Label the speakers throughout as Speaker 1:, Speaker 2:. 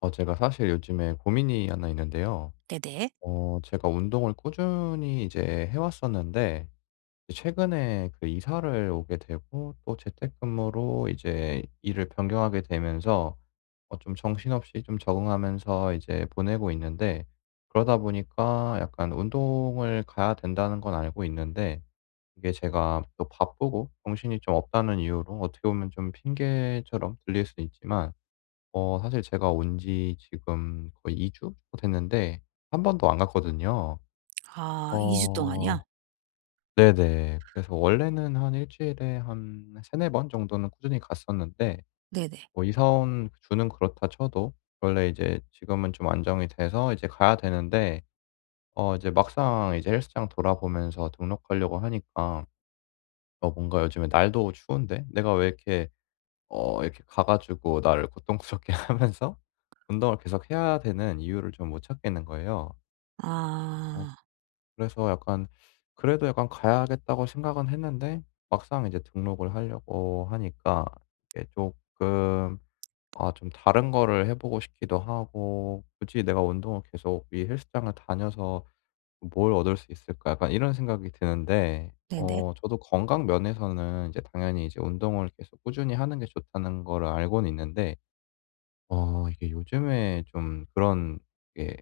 Speaker 1: 제가 사실 요즘에 고민이 하나 있는데요.
Speaker 2: 네네.
Speaker 1: 제가 운동을 꾸준히 이제 해 왔었는데 이제 최근에 그 이사를 오게 되고 또 재택근무로 이제 일을 변경하게 되면서 좀 정신없이 좀 적응하면서 이제 보내고 있는데, 그러다 보니까 약간 운동을 가야 된다는 건 알고 있는데, 이게 제가 또 바쁘고 정신이 좀 없다는 이유로 어떻게 보면 좀 핑계처럼 들릴 수 있지만, 사실 제가 온지 지금 거의 2주 됐는데 한 번도 안 갔거든요.
Speaker 2: 아 2주 동안이요?
Speaker 1: 어. 네네. 그래서 원래는 한 일 주일에 한 세네 번 정도는 꾸준히 갔었는데,
Speaker 2: 네네.
Speaker 1: 뭐 이사 온 그 주는 그렇다 쳐도 원래 이제 지금은 좀 안정이 돼서 이제 가야 되는데, 이제 막상 이제 헬스장 돌아보면서 등록하려고 하니까 뭔가 요즘에 날도 추운데, '내가 왜 이렇게 이렇게 가 가지고 나를 고통스럽게 하면서 운동을 계속 해야 되는 이유를 좀 못 찾겠는 거예요. 어
Speaker 2: 아
Speaker 1: 그래서 약간, 그래도 약간 가야겠다고 생각은 했는데 막상 이제 등록을 하려고 하니까 이게 조금, 아, 좀 다른 거를 해 보고 싶기도 하고 '굳이 내가 운동을 계속 이 헬스장을 다녀서 뭘 얻을 수 있을까?' 약간 이런 생각이 드는데,
Speaker 2: 네네.
Speaker 1: 저도 건강 면에서는 이제 당연히 이제 운동을 계속 꾸준히 하는 게 좋다는 거를 알고는 있는데, 이게 요즘에 좀 그런 게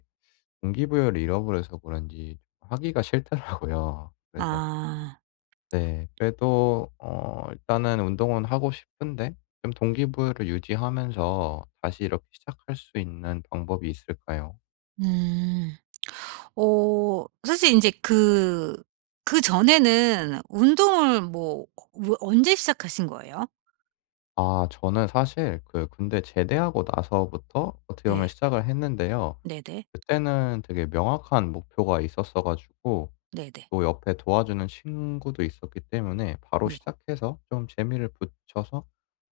Speaker 1: 동기부여를 잃어버려서 그런지 하기가 싫더라고요. 그래서
Speaker 2: 아
Speaker 1: 네, 그래도 일단은 운동은 하고 싶은데 좀 동기부여를 유지하면서 다시 이렇게 시작할 수 있는 방법이 있을까요?
Speaker 2: 음. 어 사실 이제 그 그전에는 운동을 뭐 어 언제 시작하신 거예요?
Speaker 1: 아, 저는 사실 그 군대 제대하고 나서부터 어떻게
Speaker 2: 네.
Speaker 1: 보면 시작을 했는데요.
Speaker 2: 네네.
Speaker 1: 그때는 되게 명확한 목표가 있었어 가지고
Speaker 2: 네네.
Speaker 1: 또 옆에 도와주는 친구도 있었기 때문에 바로
Speaker 2: 네.
Speaker 1: 시작해서 좀 재미를 붙여서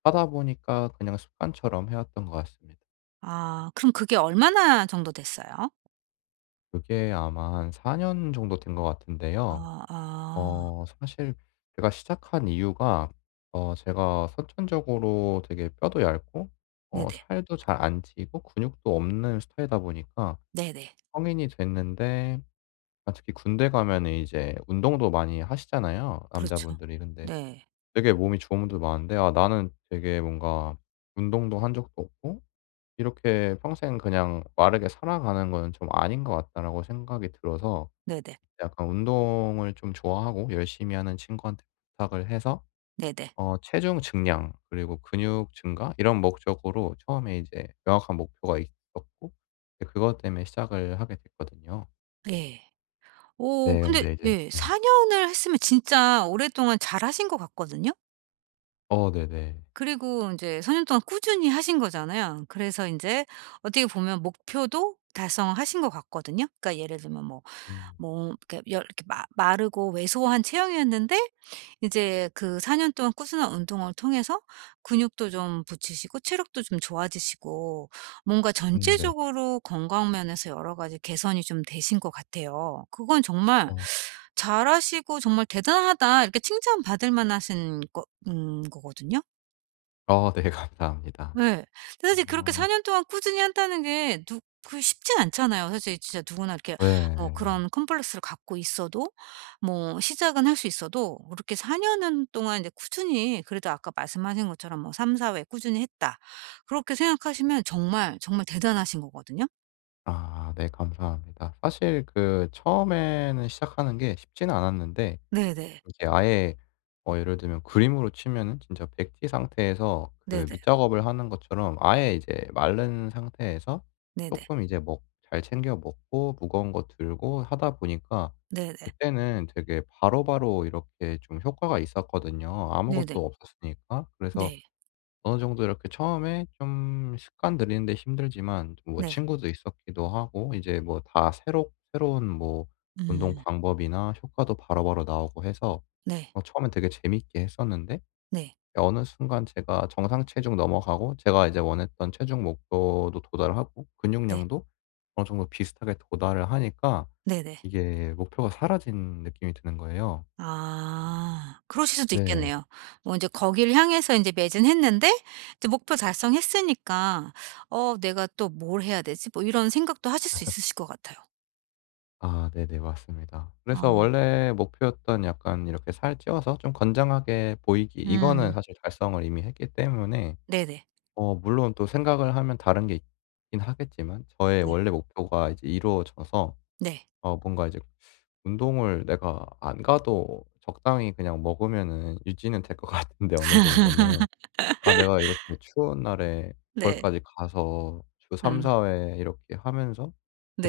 Speaker 1: 하다 보니까 그냥 습관처럼 해왔던 것 같습니다.
Speaker 2: 아 그럼 그게 얼마나 정도 됐어요?
Speaker 1: 그게 아마 한 4년 정도 된 것 같은데요.
Speaker 2: 아 아.
Speaker 1: 사실 제가 시작한 이유가, 제가 선천적으로 되게 뼈도 얇고
Speaker 2: 네네.
Speaker 1: 살도 잘 안 찌고 근육도 없는 스타일이다 보니까
Speaker 2: 네네.
Speaker 1: 성인이 됐는데, 아, 특히 군대 가면은 이제 운동도 많이 하시잖아요,
Speaker 2: 그렇죠.
Speaker 1: 남자분들이. 근데
Speaker 2: 네.
Speaker 1: 되게 몸이 좋은 분들 많은데, '아, 나는 되게 뭔가 운동도 한 적도 없고 이렇게 평생 그냥 마르게 살아가는 거는 좀 아닌 것 같다.'라고 생각이 들어서
Speaker 2: 네네.
Speaker 1: 약간 운동을 좀 좋아하고 열심히 하는 친구한테 부탁을 해서
Speaker 2: 네네.
Speaker 1: 체중 증량 그리고 근육 증가 이런 목적으로 처음에 이제 명확한 목표가 있었고 이제 그것 때문에 시작을 하게 됐거든요.
Speaker 2: 예. 오
Speaker 1: 네,
Speaker 2: 근데
Speaker 1: 근데 이제
Speaker 2: 예
Speaker 1: 네.
Speaker 2: 4 년을 했으면 진짜 오랫동안 잘하신 것 같거든요?
Speaker 1: 어. 네네.
Speaker 2: 그리고 이제4년 동안 꾸준히 하신 거잖아요. 그래서 인제 어떻게 보면 목표도 달성하신 것 같거든요. 그러니까 예를 들면 뭐
Speaker 1: 음.
Speaker 2: 뭐 이렇게 열 이렇게 마 마르고 왜소한 체형이었는데 이제 그 4년 동안 꾸준한 운동을 통해서 근육도 좀 붙이시고 체력도 좀 좋아지시고 뭔가
Speaker 1: 음, 네.
Speaker 2: 전체적으로 건강 면에서 여러 가지 개선이 좀 되신 것 같아요. 그건 정말
Speaker 1: 어.
Speaker 2: 잘하시고 정말 '대단하다.' 이렇게 칭찬받을 만하신 거 거거든요.
Speaker 1: 어. 네. 감사합니다.
Speaker 2: 예. 근데 사실 그렇게
Speaker 1: 어.
Speaker 2: 4년 동안 꾸준히 한다는 게 누 그 쉽진 않잖아요. 사실 진짜 누구나 이렇게 뭐
Speaker 1: 네.
Speaker 2: 그런 컴플렉스를 갖고 있어도 뭐 시작은 할 수 있어도 뭐 그렇게 4 년은 동안 인제 꾸준히 그래도 아까 말씀하신 것처럼 뭐 3~4회 꾸준히 했다. 그렇게 생각하시면 정말, 정말 대단하신 거거든요.
Speaker 1: 아, 네, 감사합니다. 사실 그 처음에는 시작하는 게 쉽지는 않았는데
Speaker 2: 네네.
Speaker 1: 이게 아예, 예를 들면 그림으로 치면은 진짜 백지 상태에서 그
Speaker 2: 네네.
Speaker 1: 밑작업을 하는 것처럼 아예 이제 마른 상태에서
Speaker 2: 네네.
Speaker 1: 조금 이제 먹 잘 챙겨 먹고 무거운 거 들고 하다 보니까
Speaker 2: 네네.
Speaker 1: 그때는 되게 바로바로 이렇게 좀 효과가 있었거든요,
Speaker 2: 네네.
Speaker 1: 아무것도 없었으니까. 그래서
Speaker 2: 네.
Speaker 1: 어느 정도 이렇게 처음에 좀 습관 들이는 데 힘들지만 뭐
Speaker 2: 네.
Speaker 1: 친구도 있었기도 하고 이제 뭐 다 새롭 새로운 뭐 운동
Speaker 2: 음.
Speaker 1: 방법이나 효과도 바로바로 나오고 해서
Speaker 2: 네.
Speaker 1: 처음엔 되게 재밌게 했었는데,
Speaker 2: 네.
Speaker 1: 어느 순간 제가 정상 체중 넘어가고 제가 이제 원했던 체중 목표도 도달하고
Speaker 2: 네.
Speaker 1: 근육량도 어느 정도 비슷하게 도달을 하니까
Speaker 2: 네네.
Speaker 1: 이게 목표가 사라진 느낌이 드는 거예요.
Speaker 2: 아. 그러실 수도
Speaker 1: 네.
Speaker 2: 있겠네요. 뭐 이제 거기를 향해서 이제 매진했는데 이제 목표 달성했으니까 '어 내가 또 뭘 해야 되지?' 뭐 이런 생각도 하실 수 있으실 것 같아요.
Speaker 1: 아, 네네, 맞습니다. 그래서
Speaker 2: 아.
Speaker 1: 원래 목표였던 약간 이렇게 살 찌워서 좀 건장하게 보이기, 이거는
Speaker 2: 음.
Speaker 1: 사실 달성을 이미 했기 때문에,
Speaker 2: 네네.
Speaker 1: 물론 또 생각을 하면 다른 게 있긴 하겠지만 저의
Speaker 2: 네.
Speaker 1: 원래 목표가 이제 이루어져서
Speaker 2: 네.
Speaker 1: 뭔가 이제 운동을 내가 안 가도 적당히 그냥 먹으면은 유지는 될 것 같은데, 어느 정도는. 아, 내가 이렇게 추운 날에
Speaker 2: 네.
Speaker 1: 거기까지 가서 주
Speaker 2: 음.
Speaker 1: 3-4회 이렇게 하면서,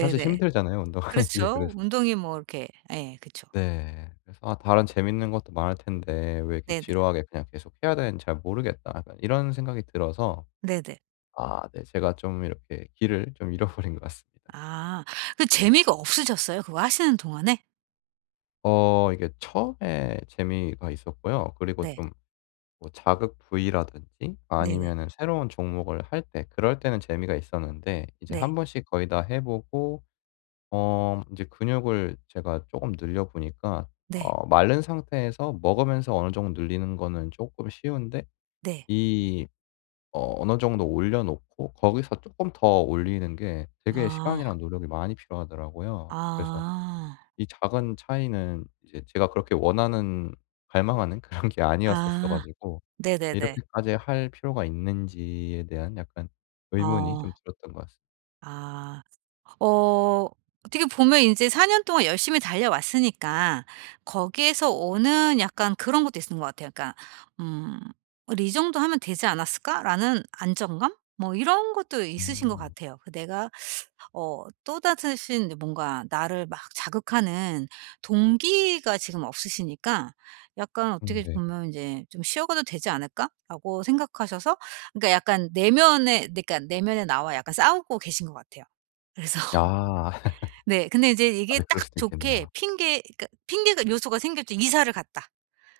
Speaker 1: 사실 힘들잖아요 운동하는 게,
Speaker 2: 그렇죠.
Speaker 1: 그래서.
Speaker 2: 운동이 뭐 이렇게 예그죠
Speaker 1: 네. 그래서 '아, 다른 재밌는 것도 많을 텐데 왜 이렇게
Speaker 2: 네네.
Speaker 1: 지루하게 그냥 계속 해야 되는지 잘 모르겠다.' 약간 이런 생각이 들어서,
Speaker 2: 네네.
Speaker 1: 아, 네, 제가 좀 이렇게 길을 좀 잃어버린 것 같습니다.
Speaker 2: 아. 그 재미가 없으셨어요? 그거 하시는 동안에?
Speaker 1: 이게 처음에 재미가 있었고요. 그리고
Speaker 2: 네.
Speaker 1: 좀 뭐 자극 부위라든지
Speaker 2: 네네.
Speaker 1: 아니면은 새로운 종목을 할 때 그럴 때는 재미가 있었는데 이제
Speaker 2: 네.
Speaker 1: 한 번씩 거의 다 해 보고 인제 근육을 제가 쪼금 늘려 보니까,
Speaker 2: 네.
Speaker 1: 마른 상태에서 먹으면서 어느 정도 늘리는 거는 쪼끔 쉬운데
Speaker 2: 네.
Speaker 1: 이 어느 정도 올려 놓고 거기서 조금 더 올리는 게 되게
Speaker 2: 아.
Speaker 1: 시간이랑 노력이 많이 필요하더라고요. 그래서
Speaker 2: 아.
Speaker 1: 이 작은 차이는 이제 제가 그렇게 원하는, 갈망하는 그런 게 아니었었어
Speaker 2: 아.
Speaker 1: 가지고
Speaker 2: 네네네.
Speaker 1: 이렇게까지 할 필요가 있는지에 대한 약간 의문이
Speaker 2: 어.
Speaker 1: 좀 들었던 것 같습니다.
Speaker 2: 아. 어 어떻게 보면 이제4년 동안 열심히 달려왔으니까 거기에서 오는 약간 그런 것도 있는 것 같아요. 그러니까 음 '우리 이 정도 하면 되지 않았을까?'라는 안정감? 뭐 이런 것도 있으신 것
Speaker 1: 음.
Speaker 2: 같아요. 그 내가 어 또다시 뭔가 나를 막 자극하는 동기가 지금 없으시니까 약간
Speaker 1: 음,
Speaker 2: 어떻게
Speaker 1: 네.
Speaker 2: 보면 이제 '좀 쉬어가도 되지 않을까?'라고 생각하셔서 그러니까 약간 내면에 그러니까 내면의 나와 약간 싸우고 계신 것 같아요. 그래서
Speaker 1: 아.
Speaker 2: 네. 근데 이제
Speaker 1: 아,
Speaker 2: 이게
Speaker 1: 네,
Speaker 2: 딱
Speaker 1: 그럴 수도
Speaker 2: 좋게
Speaker 1: 있겠네요.
Speaker 2: 핑계 그러니까 핑계가 요소가 생겼죠. 이사를 갔다.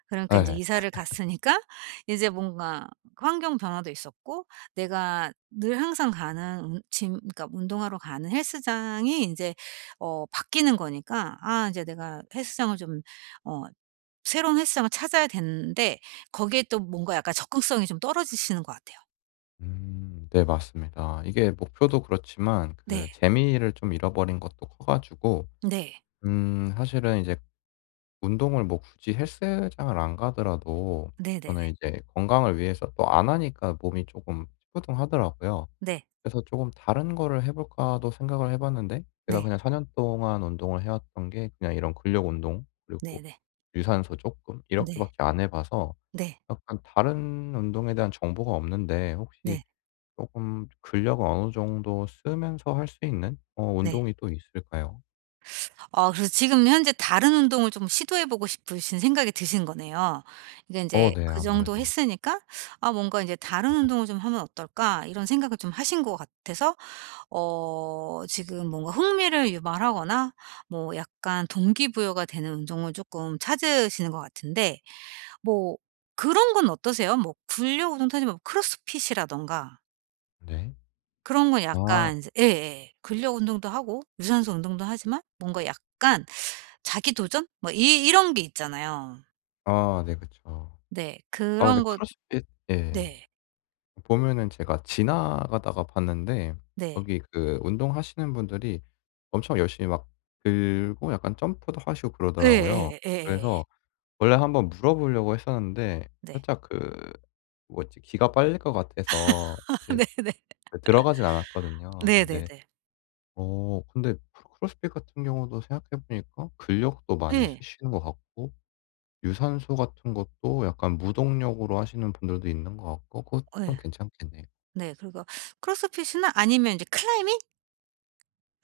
Speaker 2: 그러니까 인제
Speaker 1: 네.
Speaker 2: 이사를 갔으니까 이제 뭔가 환경 변화도 있었고 내가 늘 항상 가는 운 짐 그러니까 운동하러 가는 헬스장이 인제 어 바뀌는 거니까 '아 인제 내가 헬스장을 좀 어 새로운 헬스장을 찾아야 되는데' 거기에 또 뭔가 약간 적극성이 좀 떨어지시는 것 같아요.
Speaker 1: 음, 네, 맞습니다. 이게 목표도 그렇지만
Speaker 2: 네.
Speaker 1: 그 재미를 좀 잃어버린 것도 커 가지고,
Speaker 2: 네.
Speaker 1: 사실은 이제 운동을 뭐 굳이 헬스장을 안 가더라도
Speaker 2: 네네네.
Speaker 1: 저는 이제 건강을 위해서, 또 안 하니까 몸이 조금 찌뿌둥하더라고요.
Speaker 2: 네.
Speaker 1: 그래서 조금 '다른 거를 해 볼까.'도 생각을 해 봤는데, 제가
Speaker 2: 네.
Speaker 1: 그냥 4년 동안 운동을 해 왔던 게 그냥 이런 근력 운동 그리고
Speaker 2: 네네.
Speaker 1: 유산소 조금 이렇게
Speaker 2: 네.
Speaker 1: 밖에 안 해 봐서
Speaker 2: 네.
Speaker 1: 약간 다른 운동에 대한 정보가 없는데,
Speaker 2: 네. 네.
Speaker 1: 혹시
Speaker 2: 네.
Speaker 1: 조금 근력을 어느 정도 쓰면서 할 수 있는
Speaker 2: 네.
Speaker 1: 운동이 또 있을까요?
Speaker 2: 아 그래서 지금 현재 다른 운동을 좀 시도해 보고 싶으신 생각이 드신 거네요. 이게
Speaker 1: 어.
Speaker 2: 인제
Speaker 1: 네.
Speaker 2: 그 정도
Speaker 1: 아무래도.
Speaker 2: 했으니까 '아 뭔가 인제 다른 운동을 좀 하면 어떨까?' 이런 생각을 좀 하신 것 같아서 어 지금 뭔가 흥미를 유발하거나 뭐 약간 동기부여가 되는 운동을 쪼끔 찾으시는 것 같은데 뭐 그런 건 어떠세요? 뭐 근력 운동도 하지만 크로스핏이라든가
Speaker 1: 네.
Speaker 2: 그런 건
Speaker 1: 아.
Speaker 2: 약간 이제 예예. 근력 운동도 하고 유산소 운동도 하지만 뭔가 약간 자기 도전? 뭐 이 이런 게 있잖아요.
Speaker 1: 아, 네, 그쵸.
Speaker 2: 네.
Speaker 1: 아, 근데
Speaker 2: 그런 것
Speaker 1: 크로스핏, 예,
Speaker 2: 네.
Speaker 1: 보면은 제가 지나가다가 봤는데
Speaker 2: 네.
Speaker 1: 거기 그 운동하시는 분들이 엄청 열심히 막 들고 약간 점프도 하시고 그러더라고요.
Speaker 2: 예예. 예예예.
Speaker 1: 그래서 원래 한번 물어보려고 했었는데
Speaker 2: 네.
Speaker 1: 살짝 그, 뭐지, 기가 빨릴 것 같아서 사실
Speaker 2: 네네.
Speaker 1: 그 들어가진 않았거든요. 근데,
Speaker 2: 네네네.
Speaker 1: 근데 크로스핏 같은 경우도 생각해 보니까 근력도 많이
Speaker 2: 예.
Speaker 1: 쓰시는 것 같고 유산소 같은 것도 약간 무동력으로 하시는 분들도 있는 것 같고, 그것 좀
Speaker 2: 예.
Speaker 1: 괜찮겠네요.
Speaker 2: 네. 그리고 크로스핏이나 아니면 이제 클라이밍?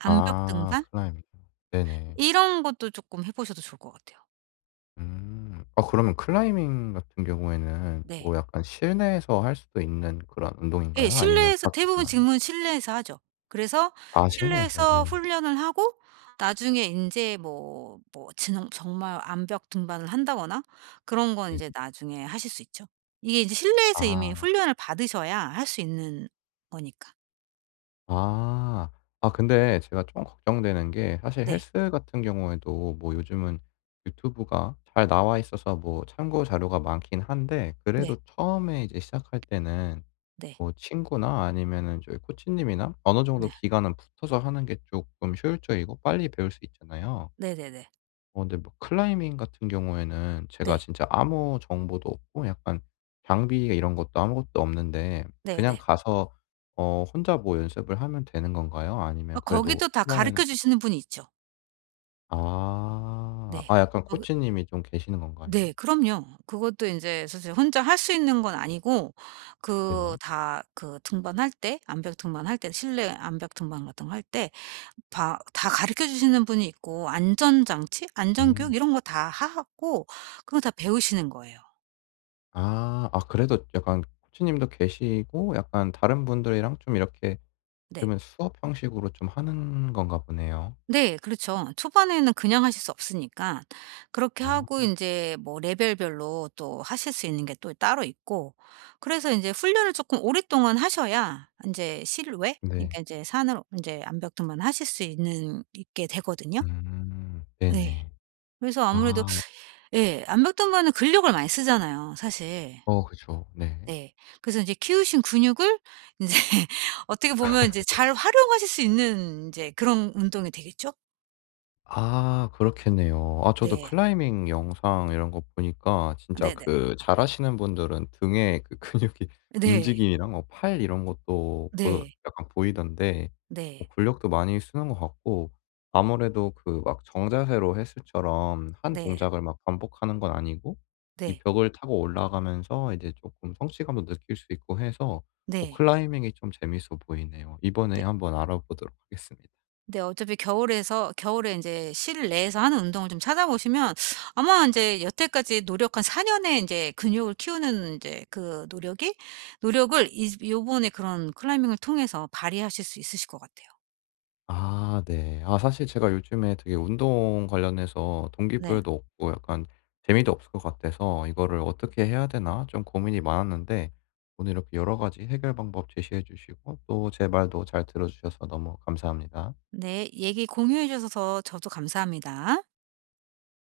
Speaker 2: 암벽
Speaker 1: 아,
Speaker 2: 등반?
Speaker 1: 클라이밍. 네네.
Speaker 2: 이런 것도 조금 해 보셔도 좋을 것 같아요.
Speaker 1: 음. 아, 그러면 클라이밍 같은 경우에는
Speaker 2: 네.
Speaker 1: 뭐 약간 실내에서 할 수도 있는 그런
Speaker 2: 예.
Speaker 1: 운동인가요? 아니면
Speaker 2: 실내에서 대부분
Speaker 1: 밖에서만 해요?
Speaker 2: 지금은 실내에서 하죠. 그래서
Speaker 1: 아, 실내에서요?
Speaker 2: 실내에서
Speaker 1: 네.
Speaker 2: 훈련을 하고 나중에 인제 뭐 뭐 진홍 정말 암벽 등반을 한다거나 그런 건
Speaker 1: 네.
Speaker 2: 인제 나중에 하실 수 있죠. 이게 이제 실내에서 이미
Speaker 1: 아.
Speaker 2: 훈련을 받으셔야 할 수 있는 거니까.
Speaker 1: 아. 아, 근데 제가 좀 걱정되는 게, 사실
Speaker 2: 네.
Speaker 1: 헬스 같은 경우에도 뭐 요즘은 유튜브가 잘 나와 있어서 뭐 참고 자료가 많긴 한데,
Speaker 2: 네.
Speaker 1: 그래도 처음에 이제 시작할 때는
Speaker 2: 네.
Speaker 1: 뭐 친구나 아니면은 저희 코치님이나 어느 정도
Speaker 2: 네.
Speaker 1: 기간은 붙어서 하는 게 조금 효율적이고 빨리 배울 수 있잖아요.
Speaker 2: 네네네.
Speaker 1: 근데 뭐 클라이밍 같은 경우에는 제가
Speaker 2: 네.
Speaker 1: 진짜 아무 정보도 없고 약간 장비 이런 것도 아무것도 없는데 그냥
Speaker 2: 네네.
Speaker 1: 가서 혼자 뭐 연습을 하면 되는 건가요?
Speaker 2: 어
Speaker 1: 아니면 그래도
Speaker 2: 거기도 다
Speaker 1: 초반에는,
Speaker 2: 가르쳐 주시는 분이 있죠.
Speaker 1: 아.
Speaker 2: 네.
Speaker 1: 아, 약간
Speaker 2: 거기
Speaker 1: 코치님이 좀 계시는
Speaker 2: 네.
Speaker 1: 건가요?
Speaker 2: 그럼요. 그것도 이제 사실 혼자 할 수 있는 건 아니고 그
Speaker 1: 네네.
Speaker 2: 다 그 등반할 때 암벽 등반할 때 실내 암벽 등반 같은 거 할 때 다 가르쳐 주시는 분이 있고 안전장치,
Speaker 1: 음.
Speaker 2: 안전교육 이런 거 다 하고 그거 다 배우시는 거예요.
Speaker 1: 아. 아, 그래도 약간 코치님도 계시고 약간 다른 분들이랑 좀 이렇게,
Speaker 2: 네.
Speaker 1: 그러면 수업 형식으로 좀 하는 건가 보네요.
Speaker 2: 네. 그렇죠. 초반에는 그냥 하실 수 없으니까 그렇게
Speaker 1: 아,
Speaker 2: 하고 이제 뭐 레벨별로 또 하실 수 있는 게 또 따로 있고 그래서 이제 훈련을 조금 오랫동안 하셔야 이제 실외
Speaker 1: 네.
Speaker 2: 그러니까 이제 산으로 이제 암벽 등반 하실 수 있는 있게 되거든요.
Speaker 1: 음,
Speaker 2: 네,
Speaker 1: 네네.
Speaker 2: 그래서 아무래도
Speaker 1: 아,
Speaker 2: 예 암벽 등반은 근력을 많이 쓰잖아요 사실.
Speaker 1: 어, 그죠. 네.
Speaker 2: 네. 그래서 이제 키우신 근육을 이제 어떻게 보면 이제 잘 활용하실 수 있는 이제 그런 운동이 되겠죠?
Speaker 1: 아, 그렇겠네요. 아, 저도
Speaker 2: 네.
Speaker 1: 클라이밍 영상 이런 거 보니까 진짜
Speaker 2: 네네.
Speaker 1: 그 잘하시는 분들은 등에 그 근육이
Speaker 2: 네. 네.
Speaker 1: 움직임이랑 뭐 팔 이런 것도 보
Speaker 2: 네.
Speaker 1: 약간 보이던데, 뭐
Speaker 2: 네.
Speaker 1: 근력도 많이 쓰는 것 같고, 아무래도 그 막 정자세로 헬스처럼 한
Speaker 2: 네.
Speaker 1: 동작을 막 반복하는 건 아니고 이
Speaker 2: 네.
Speaker 1: 벽을 타고 올라가면서 이제 조금 성취감도 느낄 수 있고 해서
Speaker 2: 네.
Speaker 1: 클라이밍이 좀 재밌어 보이네요. 이번에
Speaker 2: 네.
Speaker 1: 한번 알아보도록 하겠습니다.
Speaker 2: 네 어차피 겨울에서 겨울에 인제 실내에서 하는 운동을 좀 찾아보시면 아마 인제 여태까지 노력한 4 년의 인제 근육을 키우는 인제 그 노력이 노력을 이 요번에 그런 클라이밍을 통해서 발휘하실 수 있으실 것 같아요.
Speaker 1: 아, 네. 아, 사실 제가 요즘에 되게 운동 관련해서
Speaker 2: 네.
Speaker 1: 동기부여도 없고 약간 재미도 없을 것 같아서 '이거를 어떻게 해야 되나?' 좀 고민이 많았는데, 오늘 이렇게 여러 가지 해결 방법 제시해 주시고 또 제 말도 잘 들어 주셔서 너무 감사합니다.
Speaker 2: 네. 얘기 공유해 주셔서 저도 감사합니다.